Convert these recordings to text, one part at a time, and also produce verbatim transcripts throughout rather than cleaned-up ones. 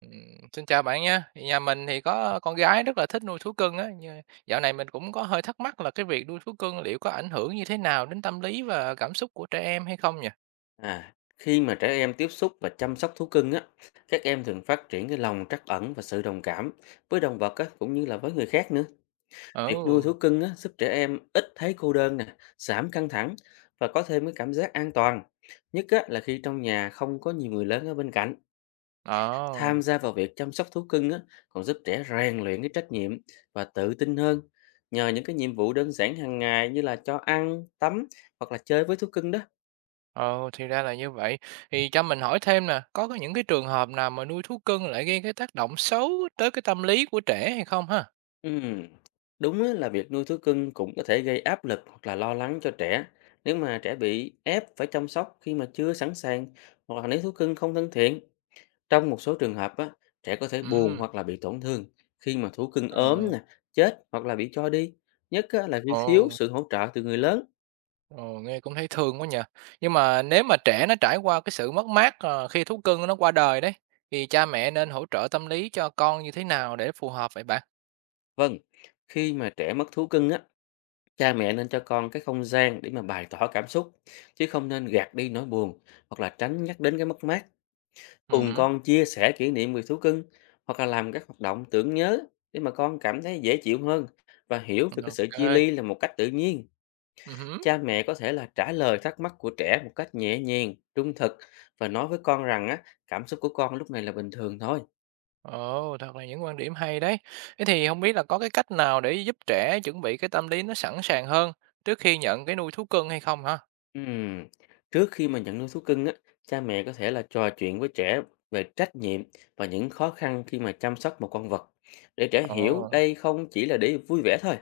Ừm, xin chào bạn nha. Nhà mình thì có con gái rất là thích nuôi thú cưng á, nhưng dạo này mình cũng có hơi thắc mắc là cái việc nuôi thú cưng liệu có ảnh hưởng như thế nào đến tâm lý và cảm xúc của trẻ em hay không nhỉ? À, khi mà trẻ em tiếp xúc và chăm sóc thú cưng á, các em thường phát triển cái lòng trắc ẩn và sự đồng cảm với động vật á, cũng như là với người khác nữa. Việc nuôi Ừ, thú cưng á, giúp trẻ em ít thấy cô đơn nè, giảm căng thẳng và có thêm cái cảm giác an toàn. Nhất á, là khi trong nhà không có nhiều người lớn ở bên cạnh. ồ, Tham gia vào việc chăm sóc thú cưng á, còn giúp trẻ rèn luyện cái trách nhiệm và tự tin hơn nhờ những cái nhiệm vụ đơn giản hàng ngày như là cho ăn, tắm hoặc là chơi với thú cưng đó. ồ, thì ra là như vậy. Thì cho mình hỏi thêm nè, có cái- những cái trường hợp nào mà nuôi thú cưng lại gây cái tác động xấu tới cái tâm lý của trẻ hay không ha? Ừm, Đúng á, là việc nuôi thú cưng cũng có thể gây áp lực hoặc là lo lắng cho trẻ nếu mà trẻ bị ép phải chăm sóc khi mà chưa sẵn sàng hoặc là nếu thú cưng không thân thiện. Trong một số trường hợp á, trẻ có thể buồn Ừ, hoặc là bị tổn thương khi mà thú cưng ờ, ốm nè, chết hoặc là bị cho đi, nhất á, là khi ồ. thiếu sự hỗ trợ từ người lớn. Ồ, nghe cũng thấy thương quá nhỉ. Nhưng mà nếu mà trẻ nó trải qua cái sự mất mát, ờ, khi thú cưng nó qua đời đấy, thì cha mẹ nên hỗ trợ tâm lý cho con như thế nào để phù hợp vậy bạn? Vâng, khi mà trẻ mất thú cưng á, cha mẹ nên cho con cái không gian để mà bày tỏ cảm xúc chứ không nên gạt đi nỗi buồn hoặc là tránh nhắc đến cái mất mát. Cùng Ừm, con chia sẻ kỷ niệm về thú cưng hoặc là làm các hoạt động tưởng nhớ để mà con cảm thấy dễ chịu hơn và hiểu về cái sự chia OK. ly là một cách tự nhiên. Ừm. Cha mẹ có thể là trả lời thắc mắc của trẻ một cách nhẹ nhàng, trung thực và nói với con rằng á, cảm xúc của con lúc này là bình thường thôi. Ồ, thật là những quan điểm hay đấy. Thế thì không biết là có cái cách nào để giúp trẻ chuẩn bị cái tâm lý nó sẵn sàng hơn trước khi nhận cái nuôi thú cưng hay không hả? Ừm, Trước khi mà nhận nuôi thú cưng á, cha mẹ có thể là trò chuyện với trẻ về trách nhiệm và những khó khăn khi mà chăm sóc một con vật để trẻ hiểu Ồ, đây không chỉ là để vui vẻ thôi.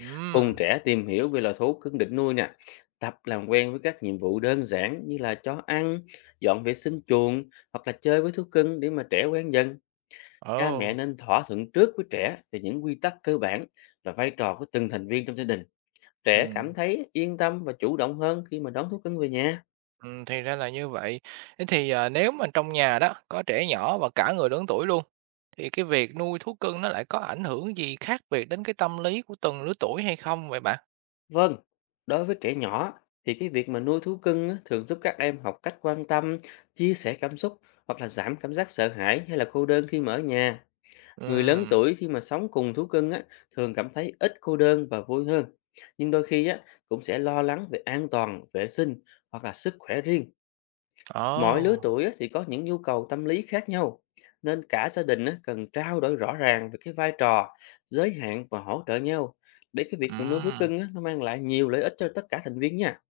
ừm, Cùng trẻ tìm hiểu về loài thú cưng định nuôi nè, tập làm quen với các nhiệm vụ đơn giản như là cho ăn, dọn vệ sinh chuồng hoặc là chơi với thú cưng để mà trẻ quen dần. Cha mẹ ồ, nên thỏa thuận trước với trẻ về những quy tắc cơ bản và vai trò của từng thành viên trong gia đình. Trẻ cảm ừm. thấy yên tâm và chủ động hơn khi mà đón thú cưng về nhà. Ừm, thì ra là như vậy. Thế thì, à, nếu mà trong nhà đó có trẻ nhỏ và cả người lớn tuổi luôn, thì cái việc nuôi thú cưng nó lại có ảnh hưởng gì khác biệt đến cái tâm lý của từng lứa tuổi hay không vậy bạn? Vâng, đối với trẻ nhỏ thì cái việc mà nuôi thú cưng á, thường giúp các em học cách quan tâm, chia sẻ cảm xúc hoặc là giảm cảm giác sợ hãi hay là cô đơn khi mà ở nhà. Người lớn Ừm, tuổi khi mà sống cùng thú cưng á, thường cảm thấy ít cô đơn và vui hơn. Nhưng đôi khi á, cũng sẽ lo lắng về an toàn, vệ sinh hoặc là sức khỏe riêng. ồ, Mỗi lứa tuổi á, thì có những nhu cầu tâm lý khác nhau. Nên cả gia đình á, cần trao đổi rõ ràng về cái vai trò, giới hạn và hỗ trợ nhau. Để cái việc mà nuôi thú ừm, cưng á, nó mang lại nhiều lợi ích cho tất cả thành viên nha.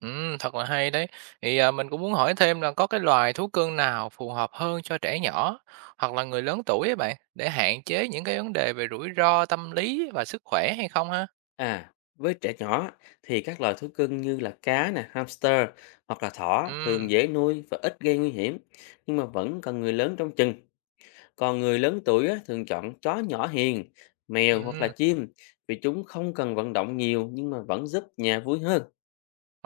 ừm, thật là hay đấy. Thì, à, mình cũng muốn hỏi thêm là có cái loài thú cưng nào phù hợp hơn cho trẻ nhỏ hoặc là người lớn tuổi ấy bạn, để hạn chế những cái vấn đề về rủi ro tâm lý và sức khỏe hay không ha? À, với trẻ nhỏ thì các loài thú cưng như là cá nè, hamster hoặc là thỏ Ừm, thường dễ nuôi và ít gây nguy hiểm, nhưng mà vẫn cần người lớn trông chừng. Còn người lớn tuổi á, thường chọn chó nhỏ hiền, mèo hoặc là ừm, chim vì chúng không cần vận động nhiều nhưng mà vẫn giúp nhà vui hơn.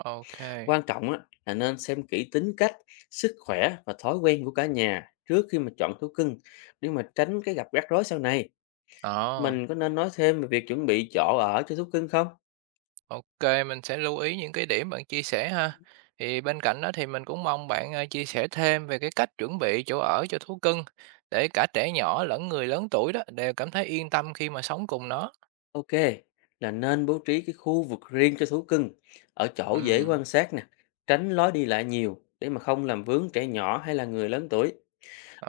ô kê, Quan trọng á, là nên xem kỹ tính cách, sức khỏe và thói quen của cả nhà trước khi mà chọn thú cưng để mà tránh cái gặp rắc rối sau này. ờ. Mình có nên nói thêm về việc chuẩn bị chỗ ở cho thú cưng không? OK, mình sẽ lưu ý những cái điểm bạn chia sẻ ha. Thì bên cạnh đó thì mình cũng mong bạn, ờ, chia sẻ thêm về cái cách chuẩn bị chỗ ở cho thú cưng, để cả trẻ nhỏ lẫn người lớn tuổi đó đều cảm thấy yên tâm khi mà sống cùng nó. Ok, là nên bố trí cái khu vực riêng cho thú cưng ở chỗ dễ Ừm, quan sát nè, tránh lối đi lại nhiều để mà không làm vướng trẻ nhỏ hay là người lớn tuổi.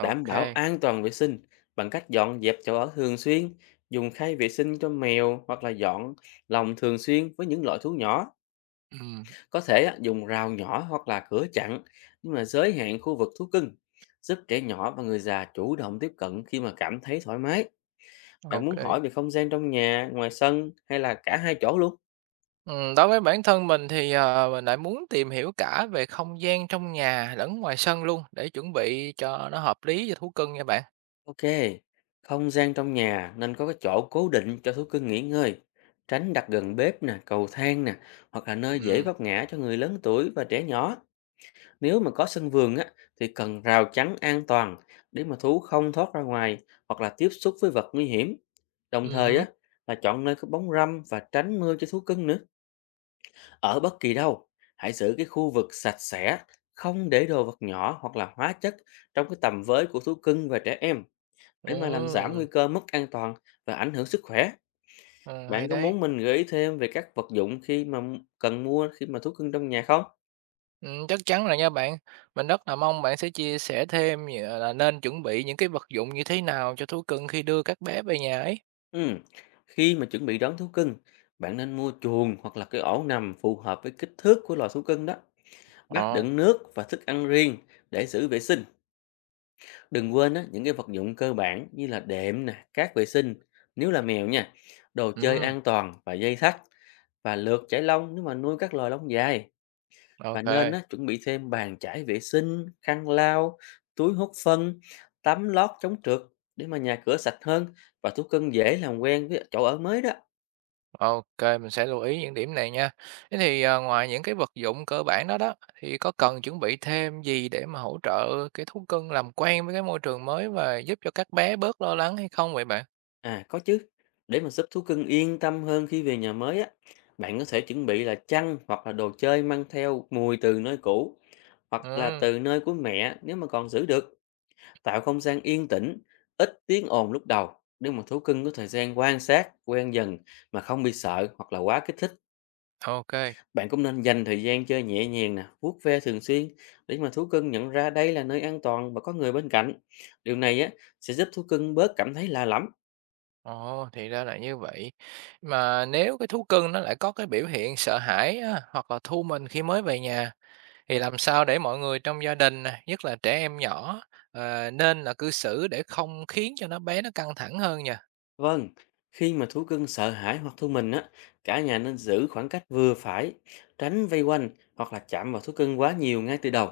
Đảm bảo an toàn vệ sinh bằng cách dọn dẹp chỗ ở thường xuyên, dùng khay vệ sinh cho mèo hoặc là dọn lồng thường xuyên với những loại thú nhỏ. ừm, Có thể á, dùng rào nhỏ hoặc là cửa chặn nhưng mà giới hạn khu vực thú cưng giúp trẻ nhỏ và người già chủ động tiếp cận khi mà cảm thấy thoải mái. Bạn muốn hỏi OK. về không gian trong nhà, ngoài sân hay là cả hai chỗ luôn? Ừm, đối với bản thân mình thì, ờ, mình lại muốn tìm hiểu cả về không gian trong nhà lẫn ngoài sân luôn, để chuẩn bị cho nó hợp lý cho thú cưng nha bạn. Ok, không gian trong nhà nên có cái chỗ cố định cho thú cưng nghỉ ngơi, tránh đặt gần bếp nè, cầu thang nè, hoặc là nơi dễ Ừm, vấp ngã cho người lớn tuổi và trẻ nhỏ. Nếu mà có sân vườn á, thì cần rào chắn an toàn để mà thú không thoát ra ngoài hoặc là tiếp xúc với vật nguy hiểm. Đồng ừm thời hứm, á, là chọn nơi có bóng râm và tránh mưa cho thú cưng nữa. Ở bất kỳ đâu, hãy giữ cái khu vực sạch sẽ, không để đồ vật nhỏ hoặc là hóa chất trong cái tầm với của thú cưng và trẻ em để mà làm giảm nguy ồ, cơ mất an toàn và ảnh hưởng sức khỏe. ồ, hay Bạn có đấy. muốn mình gợi ý thêm về các vật dụng khi mà m- cần mua khi mà thú cưng trong nhà không? Ừm, chắc chắn rồi nha bạn. Mình rất là mong bạn sẽ chia sẻ thêm nh là nên chuẩn bị những cái vật dụng như thế nào cho thú cưng khi đưa các bé về nhà ấy. Ừm, Khi mà chuẩn bị đón thú cưng, bạn nên mua chuồng hoặc là cái ổ nằm phù hợp với kích thước của loài thú cưng đó. Bát Ồ, đựng nước và thức ăn riêng để giữ vệ sinh. Đừng quên á, những cái vật dụng cơ bản như là đệm nè, cát vệ sinh nếu là mèo nha, đồ chơi ừm, an toàn và dây thắt và lược chải lông nếu mà nuôi các loài lông dài. ok Và kê, nên á, chuẩn bị thêm bàn chải vệ sinh, khăn lau, túi hút phân, tấm lót chống trượt để mà nhà cửa sạch hơn và thú cưng dễ làm quen với chỗ ở mới đó. mình sẽ lưu ý những điểm này nha. Thế thì, ờ, ngoài những cái vật dụng cơ bản đó đó, thì có cần chuẩn bị thêm gì để mà hỗ trợ cái thú cưng làm quen với cái môi trường mới và giúp cho các bé bớt lo lắng hay không vậy bạn? À có chứ, để mà giúp thú cưng yên tâm hơn khi về nhà mới á, bạn có thể chuẩn bị là chăn hoặc là đồ chơi mang theo mùi từ nơi cũ hoặc là Ừm, từ nơi của mẹ nếu mà còn giữ được, tạo không gian yên tĩnh, ít tiếng ồn lúc đầu để mà thú cưng có thời gian quan sát, quen dần mà không bị sợ hoặc là quá kích thích. ô. Bạn cũng nên dành thời gian chơi nhẹ nhàng nè, vuốt ve thường xuyên để mà thú cưng nhận ra đây là nơi an toàn và có người bên cạnh. Điều này á, sẽ giúp thú cưng bớt cảm thấy lạ lẫm. Ồ, thì ra là như vậy. Mà nếu cái thú cưng nó lại có cái biểu hiện sợ hãi á, hoặc là thu mình khi mới về nhà thì làm sao để mọi người trong gia đình nè, nhất là trẻ em nhỏ ờ, nên là cư xử để không khiến cho nó bé nó căng thẳng hơn nha. Vâng, khi mà thú cưng sợ hãi hoặc thu mình á, cả nhà nên giữ khoảng cách vừa phải, tránh vây quanh hoặc là chạm vào thú cưng quá nhiều ngay từ đầu.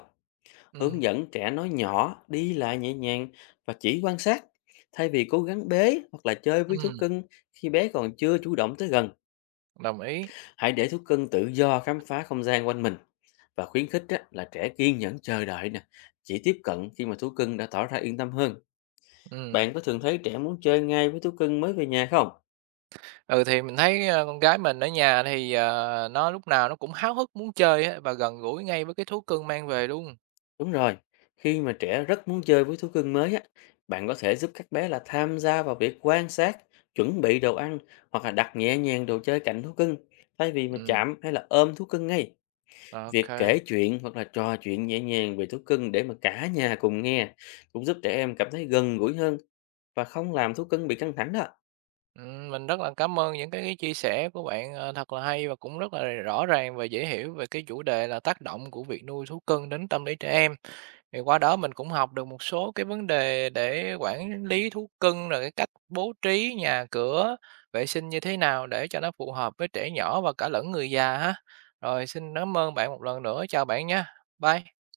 Ừ, Hướng dẫn trẻ nói nhỏ, đi lại nhẹ nhàng và chỉ quan sát, thay vì cố gắng bế hoặc là chơi với thú ừ, cưng khi bé còn chưa chủ động tới gần. đồng ý. Hãy để thú cưng tự do khám phá không gian quanh mình và khuyến khích á, là trẻ kiên nhẫn chờ đợi nè, chỉ tiếp cận khi mà thú cưng đã tỏ ra yên tâm hơn. Ừ. Bạn có thường thấy trẻ muốn chơi ngay với thú cưng mới về nhà không? Ừ thì mình thấy ờ, con gái mình ở nhà thì ờ, nó lúc nào nó cũng háo hức muốn chơi á, và gần gũi ngay với cái thú cưng mang về luôn. Đúng rồi, khi mà trẻ rất muốn chơi với thú cưng mới á, bạn có thể giúp các bé là tham gia vào việc quan sát, chuẩn bị đồ ăn hoặc là đặt nhẹ nhàng đồ chơi cạnh thú cưng thay vì mà Ừ, chạm hay là ôm thú cưng ngay. ok. Việc kể chuyện hoặc là trò chuyện nhẹ nhàng về thú cưng để mà cả nhà cùng nghe cũng giúp trẻ em cảm thấy gần gũi hơn và không làm thú cưng bị căng thẳng đó. Ừm, mình rất là cảm ơn những cái cái chia sẻ của bạn, ờ, thật là hay và cũng rất là rõ ràng và dễ hiểu về cái chủ đề là tác động của việc nuôi thú cưng đến tâm lý trẻ em. Thì qua đó mình cũng học được một số cái vấn đề để quản lý thú cưng, rồi cái cách bố trí nhà cửa, vệ sinh như thế nào để cho nó phù hợp với trẻ nhỏ và cả lẫn người già ha. Rồi xin cảm ơn bạn một lần nữa, chào bạn nha. Bye.